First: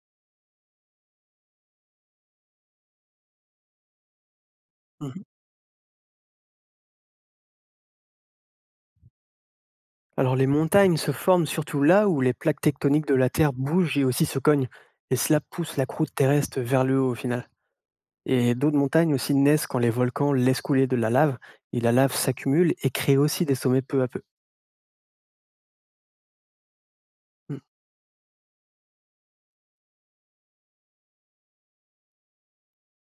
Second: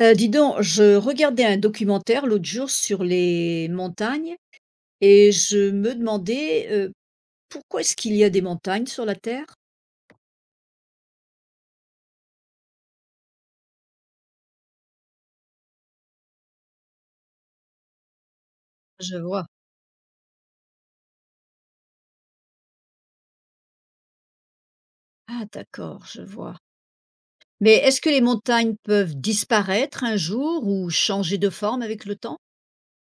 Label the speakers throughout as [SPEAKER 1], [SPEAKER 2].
[SPEAKER 1] Dis donc, je regardais un documentaire l'autre jour sur les montagnes
[SPEAKER 2] Mmh.
[SPEAKER 1] et je me demandais, pourquoi est-ce qu'il y a des montagnes sur la Terre?
[SPEAKER 2] Alors les montagnes se forment surtout là où les plaques tectoniques de la Terre bougent et aussi se cognent, et cela pousse la croûte terrestre vers le haut au final. Et d'autres montagnes
[SPEAKER 1] Je
[SPEAKER 2] aussi
[SPEAKER 1] vois.
[SPEAKER 2] naissent quand les volcans laissent couler de la lave, et la lave s'accumule et crée aussi des sommets peu à peu.
[SPEAKER 1] Ah d'accord, je vois.
[SPEAKER 2] Mmh.
[SPEAKER 1] Mais est-ce que les montagnes peuvent disparaître un jour ou changer de forme avec le temps?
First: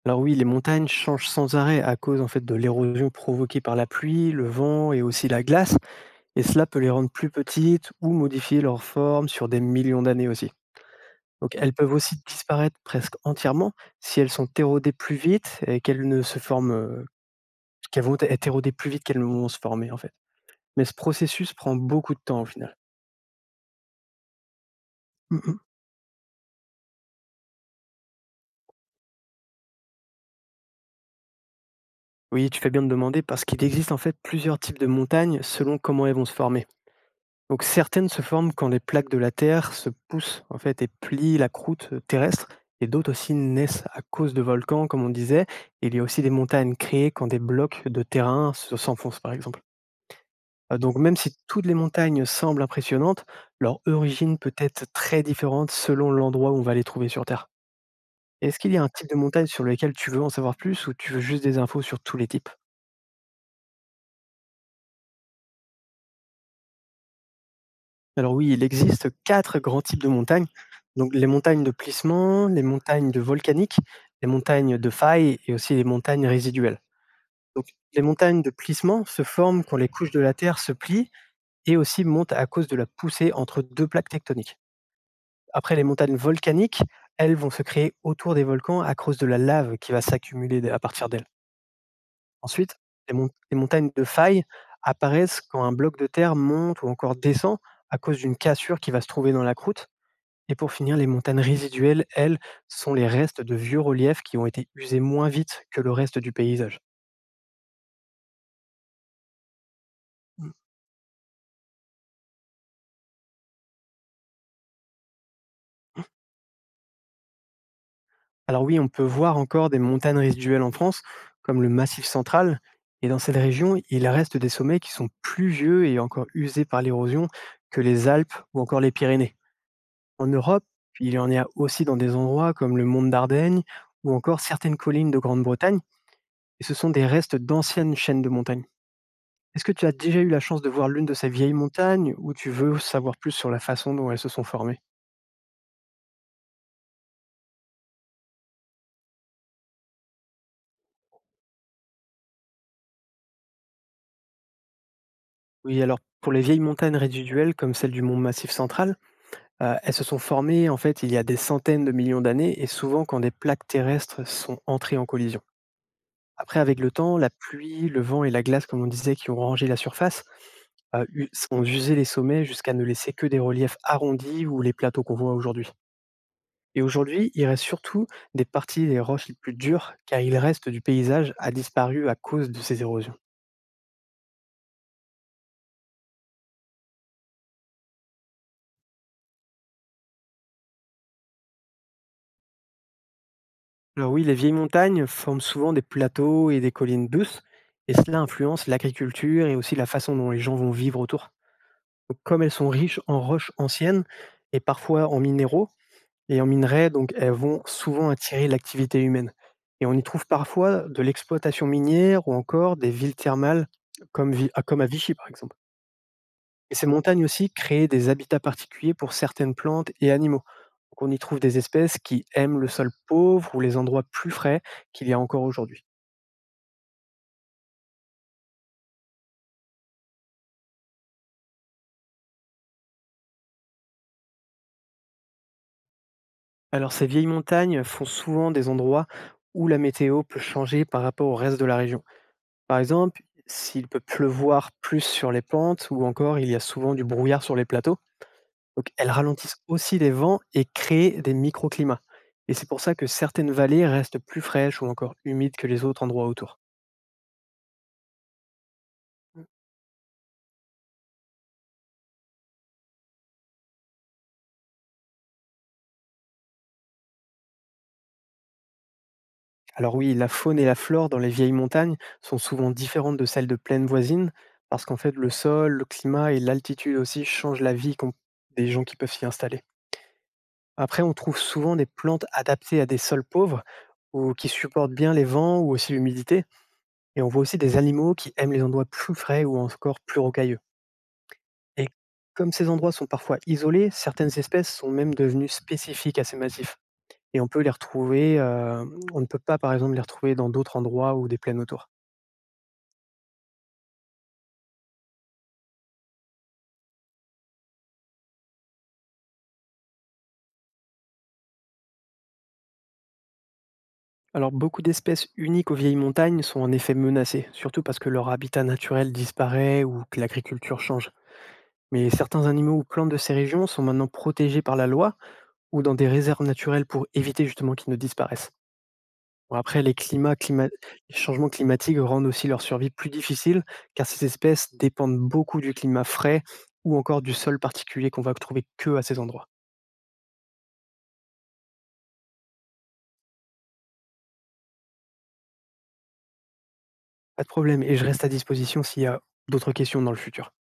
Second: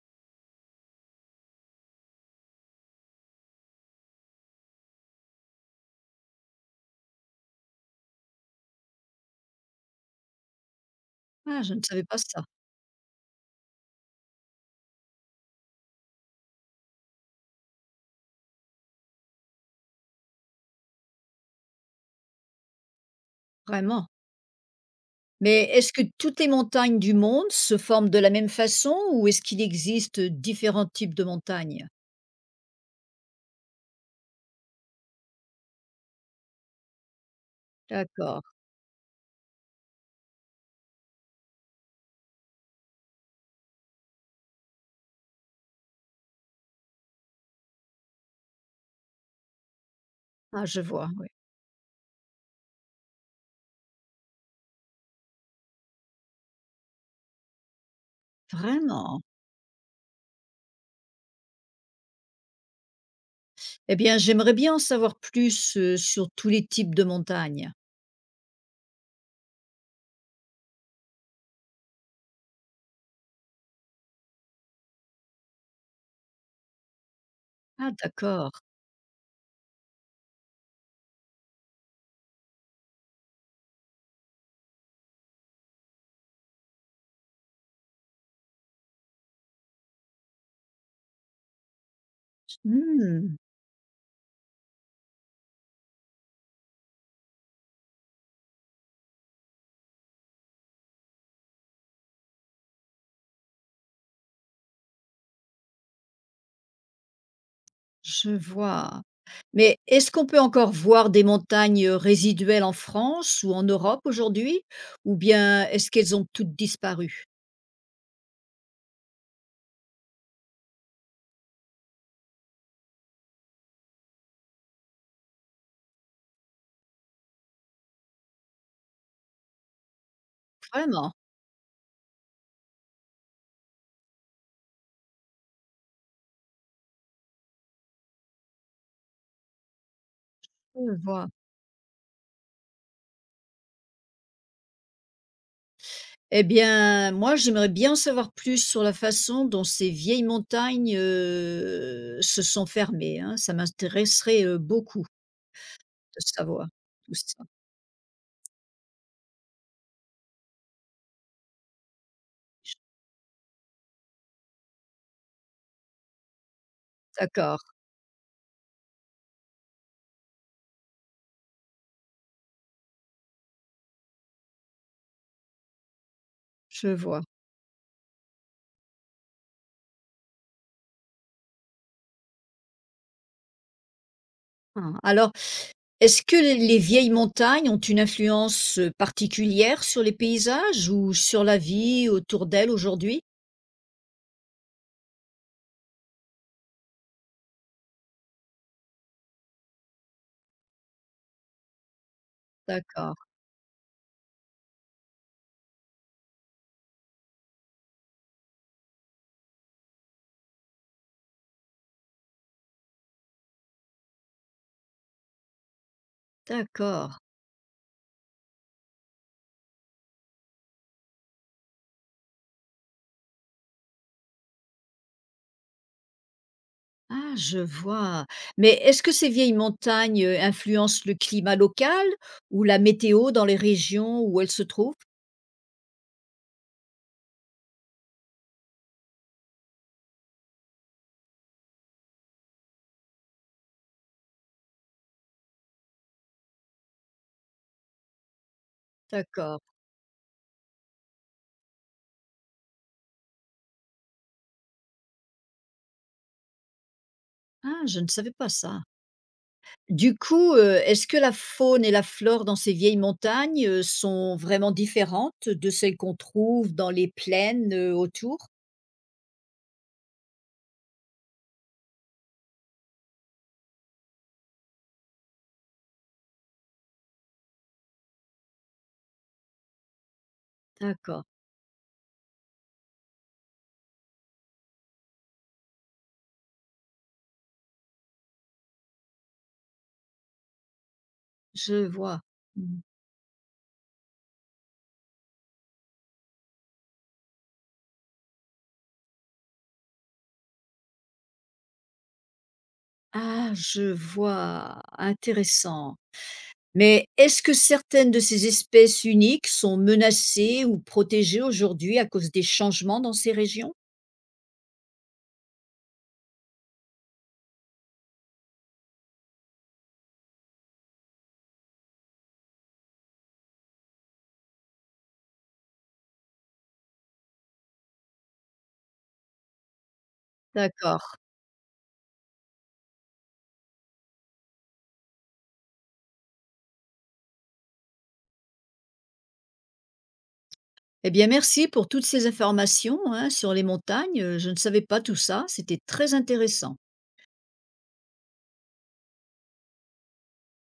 [SPEAKER 2] Alors oui, les montagnes changent sans arrêt à cause en fait de l'érosion provoquée par la pluie, le vent et aussi la glace, et cela peut les rendre plus petites ou modifier leur forme sur des millions d'années aussi. Donc
[SPEAKER 1] Ah,
[SPEAKER 2] elles
[SPEAKER 1] je ne
[SPEAKER 2] peuvent
[SPEAKER 1] savais
[SPEAKER 2] aussi
[SPEAKER 1] pas ça,
[SPEAKER 2] disparaître presque entièrement si elles sont érodées plus vite et qu'elles ne se forment, qu'elles vont être érodées plus vite qu'elles ne vont se former en fait. Mais ce processus prend beaucoup de temps au final.
[SPEAKER 1] vraiment.
[SPEAKER 2] Mmh.
[SPEAKER 1] Mais est-ce que toutes les montagnes du monde se forment de la même façon ou est-ce qu'il existe différents types de montagnes?
[SPEAKER 2] Oui, tu fais bien de demander parce qu'il existe en fait plusieurs types de montagnes selon comment elles vont se former. Donc certaines se
[SPEAKER 1] D'accord.
[SPEAKER 2] forment quand les plaques de la Terre se poussent en fait et plient la croûte terrestre, et d'autres aussi naissent à cause de volcans, comme on disait. Et il y a aussi des montagnes créées quand des blocs de s'enfoncent, par exemple.
[SPEAKER 1] Ah,
[SPEAKER 2] Euh,
[SPEAKER 1] je
[SPEAKER 2] Donc
[SPEAKER 1] vois,
[SPEAKER 2] même
[SPEAKER 1] oui.
[SPEAKER 2] si toutes les montagnes semblent impressionnantes, leur origine peut être très différente selon l'endroit où on va les trouver sur Terre. Est-ce qu'il y a un type de
[SPEAKER 1] Vraiment?
[SPEAKER 2] montagne sur lequel tu veux en savoir plus ou tu veux juste des infos sur tous les types.
[SPEAKER 1] Eh bien, j'aimerais bien en savoir plus, sur tous les types de montagnes.
[SPEAKER 2] Alors oui, il existe 4 grands types de montagnes. Donc les montagnes de plissement, les montagnes de volcaniques, les montagnes de faille et aussi les montagnes résiduelles. Donc
[SPEAKER 1] Ah
[SPEAKER 2] les montagnes de
[SPEAKER 1] d'accord.
[SPEAKER 2] plissement se forment quand les couches de la Terre se plient et aussi montent à cause de la poussée entre deux plaques tectoniques. Après les montagnes volcaniques, elles vont se créer autour des volcans à cause de la lave qui va s'accumuler à partir d'elles. Ensuite,
[SPEAKER 1] Mmh,
[SPEAKER 2] les montagnes de faille apparaissent quand un bloc de terre monte ou encore descend à cause d'une cassure qui va se trouver dans la croûte, et pour finir, les montagnes résiduelles, elles, sont les restes de vieux reliefs qui ont été usés moins vite que le reste du paysage.
[SPEAKER 1] je vois. Mais est-ce qu'on peut
[SPEAKER 2] Mm.
[SPEAKER 1] encore voir des montagnes résiduelles en France ou en Europe aujourd'hui? Ou bien est-ce qu'elles ont toutes disparu?
[SPEAKER 2] Alors oui, on peut voir encore des montagnes résiduelles en France, comme le Massif central, et dans cette région, il reste des sommets qui sont plus vieux et encore usés par l'érosion que les Alpes ou encore les Pyrénées. En Europe,
[SPEAKER 1] Vraiment?
[SPEAKER 2] il y en a aussi dans des endroits comme le Mont d'Ardenne ou encore certaines collines de Grande-Bretagne, et ce sont des restes d'anciennes chaînes de montagnes. Est-ce que tu as déjà eu la chance de voir
[SPEAKER 1] Je
[SPEAKER 2] l'une de
[SPEAKER 1] vois.
[SPEAKER 2] ces vieilles montagnes ou tu veux savoir plus sur la façon dont elles se sont formées?
[SPEAKER 1] Eh bien, moi, j'aimerais bien en savoir plus sur la façon dont ces vieilles montagnes se sont fermées, hein. Ça m'intéresserait, beaucoup
[SPEAKER 2] Oui, alors
[SPEAKER 1] de
[SPEAKER 2] pour les vieilles
[SPEAKER 1] savoir
[SPEAKER 2] montagnes
[SPEAKER 1] tout ça.
[SPEAKER 2] résiduelles comme celle du Mont Massif central, elles se sont formées en fait il y a des centaines de millions d'années et souvent quand des plaques terrestres sont entrées en collision. Après, avec le temps, la
[SPEAKER 1] D'accord,
[SPEAKER 2] pluie, le vent et la glace, comme on disait, qui ont rangé la surface, ont usé les sommets jusqu'à ne laisser que des reliefs arrondis ou les plateaux qu'on voit aujourd'hui. Et
[SPEAKER 1] je vois.
[SPEAKER 2] aujourd'hui, il reste surtout des parties des roches les plus dures, car il reste du paysage a disparu à cause de ces érosions.
[SPEAKER 1] Hein. Alors est-ce que les vieilles montagnes ont une influence particulière sur les paysages ou sur la vie autour d'elles aujourd'hui?
[SPEAKER 2] Alors oui, les vieilles montagnes forment souvent des plateaux et des collines douces, et cela influence l'agriculture et aussi la façon dont les gens vont vivre autour. Donc, comme elles sont riches
[SPEAKER 1] D'accord,
[SPEAKER 2] en roches anciennes et parfois en minéraux et en minerais, donc elles vont souvent attirer l'activité humaine. Et on y trouve parfois de l'exploitation minière ou encore des villes thermales comme, comme à Vichy par exemple. Et ces
[SPEAKER 1] d'accord.
[SPEAKER 2] montagnes aussi créent des habitats particuliers pour certaines plantes et animaux. Donc on y trouve des espèces qui aiment le sol pauvre ou les endroits plus frais qu'il y a encore aujourd'hui.
[SPEAKER 1] Ah je vois. Mais est-ce que ces vieilles montagnes influencent le climat local ou la météo dans les régions où elles se trouvent?
[SPEAKER 2] Alors ces vieilles montagnes font souvent des endroits où la météo peut changer par rapport au reste de la région. Par exemple, s'il peut pleuvoir plus sur les pentes ou encore il y a souvent du brouillard sur les plateaux, donc elles ralentissent
[SPEAKER 1] D'accord.
[SPEAKER 2] aussi les vents et créent des microclimats. Et c'est pour ça que certaines vallées restent plus fraîches ou encore humides que les autres endroits autour.
[SPEAKER 1] Ah je ne savais pas ça.
[SPEAKER 2] Mmh.
[SPEAKER 1] Du coup, est-ce que la faune et la flore dans ces vieilles montagnes sont vraiment différentes de celles qu'on trouve dans les plaines, autour?
[SPEAKER 2] Alors oui, la faune et la flore dans les vieilles montagnes sont souvent différentes de celles de plaines voisines, parce qu'en fait le sol, le climat et l'altitude aussi changent la vie des gens qui peuvent s'y installer. Après, on
[SPEAKER 1] D'accord.
[SPEAKER 2] trouve souvent des plantes adaptées à des sols pauvres ou qui supportent bien les vents ou aussi l'humidité. Et on voit aussi des animaux qui aiment les endroits plus frais ou encore plus rocailleux.
[SPEAKER 1] Je
[SPEAKER 2] Et
[SPEAKER 1] vois.
[SPEAKER 2] comme ces
[SPEAKER 1] Mmh.
[SPEAKER 2] endroits sont parfois isolés, certaines espèces sont même devenues spécifiques à ces massifs. Et on peut les retrouver, on ne peut pas par exemple les retrouver dans d'autres endroits ou des plaines autour.
[SPEAKER 1] Ah, je vois, intéressant. Mais est-ce que certaines de ces espèces uniques sont menacées ou protégées aujourd'hui à cause des changements dans ces régions?
[SPEAKER 2] Alors beaucoup d'espèces uniques aux vieilles montagnes sont en effet menacées, surtout parce que leur habitat naturel disparaît ou que l'agriculture change. Mais certains animaux ou plantes de ces régions sont maintenant protégés par la loi, ou dans des réserves naturelles pour éviter justement qu'ils ne disparaissent. Bon après les climats climat les
[SPEAKER 1] D'accord.
[SPEAKER 2] changements climatiques rendent aussi leur survie plus difficile, car ces espèces dépendent beaucoup du climat frais ou encore du sol particulier qu'on va trouver que à ces endroits.
[SPEAKER 1] Eh bien, merci pour toutes ces informations, hein, sur les montagnes, je ne savais pas tout ça, c'était très intéressant.
[SPEAKER 2] Pas de problème, et je reste à disposition s'il y a d'autres questions dans le futur.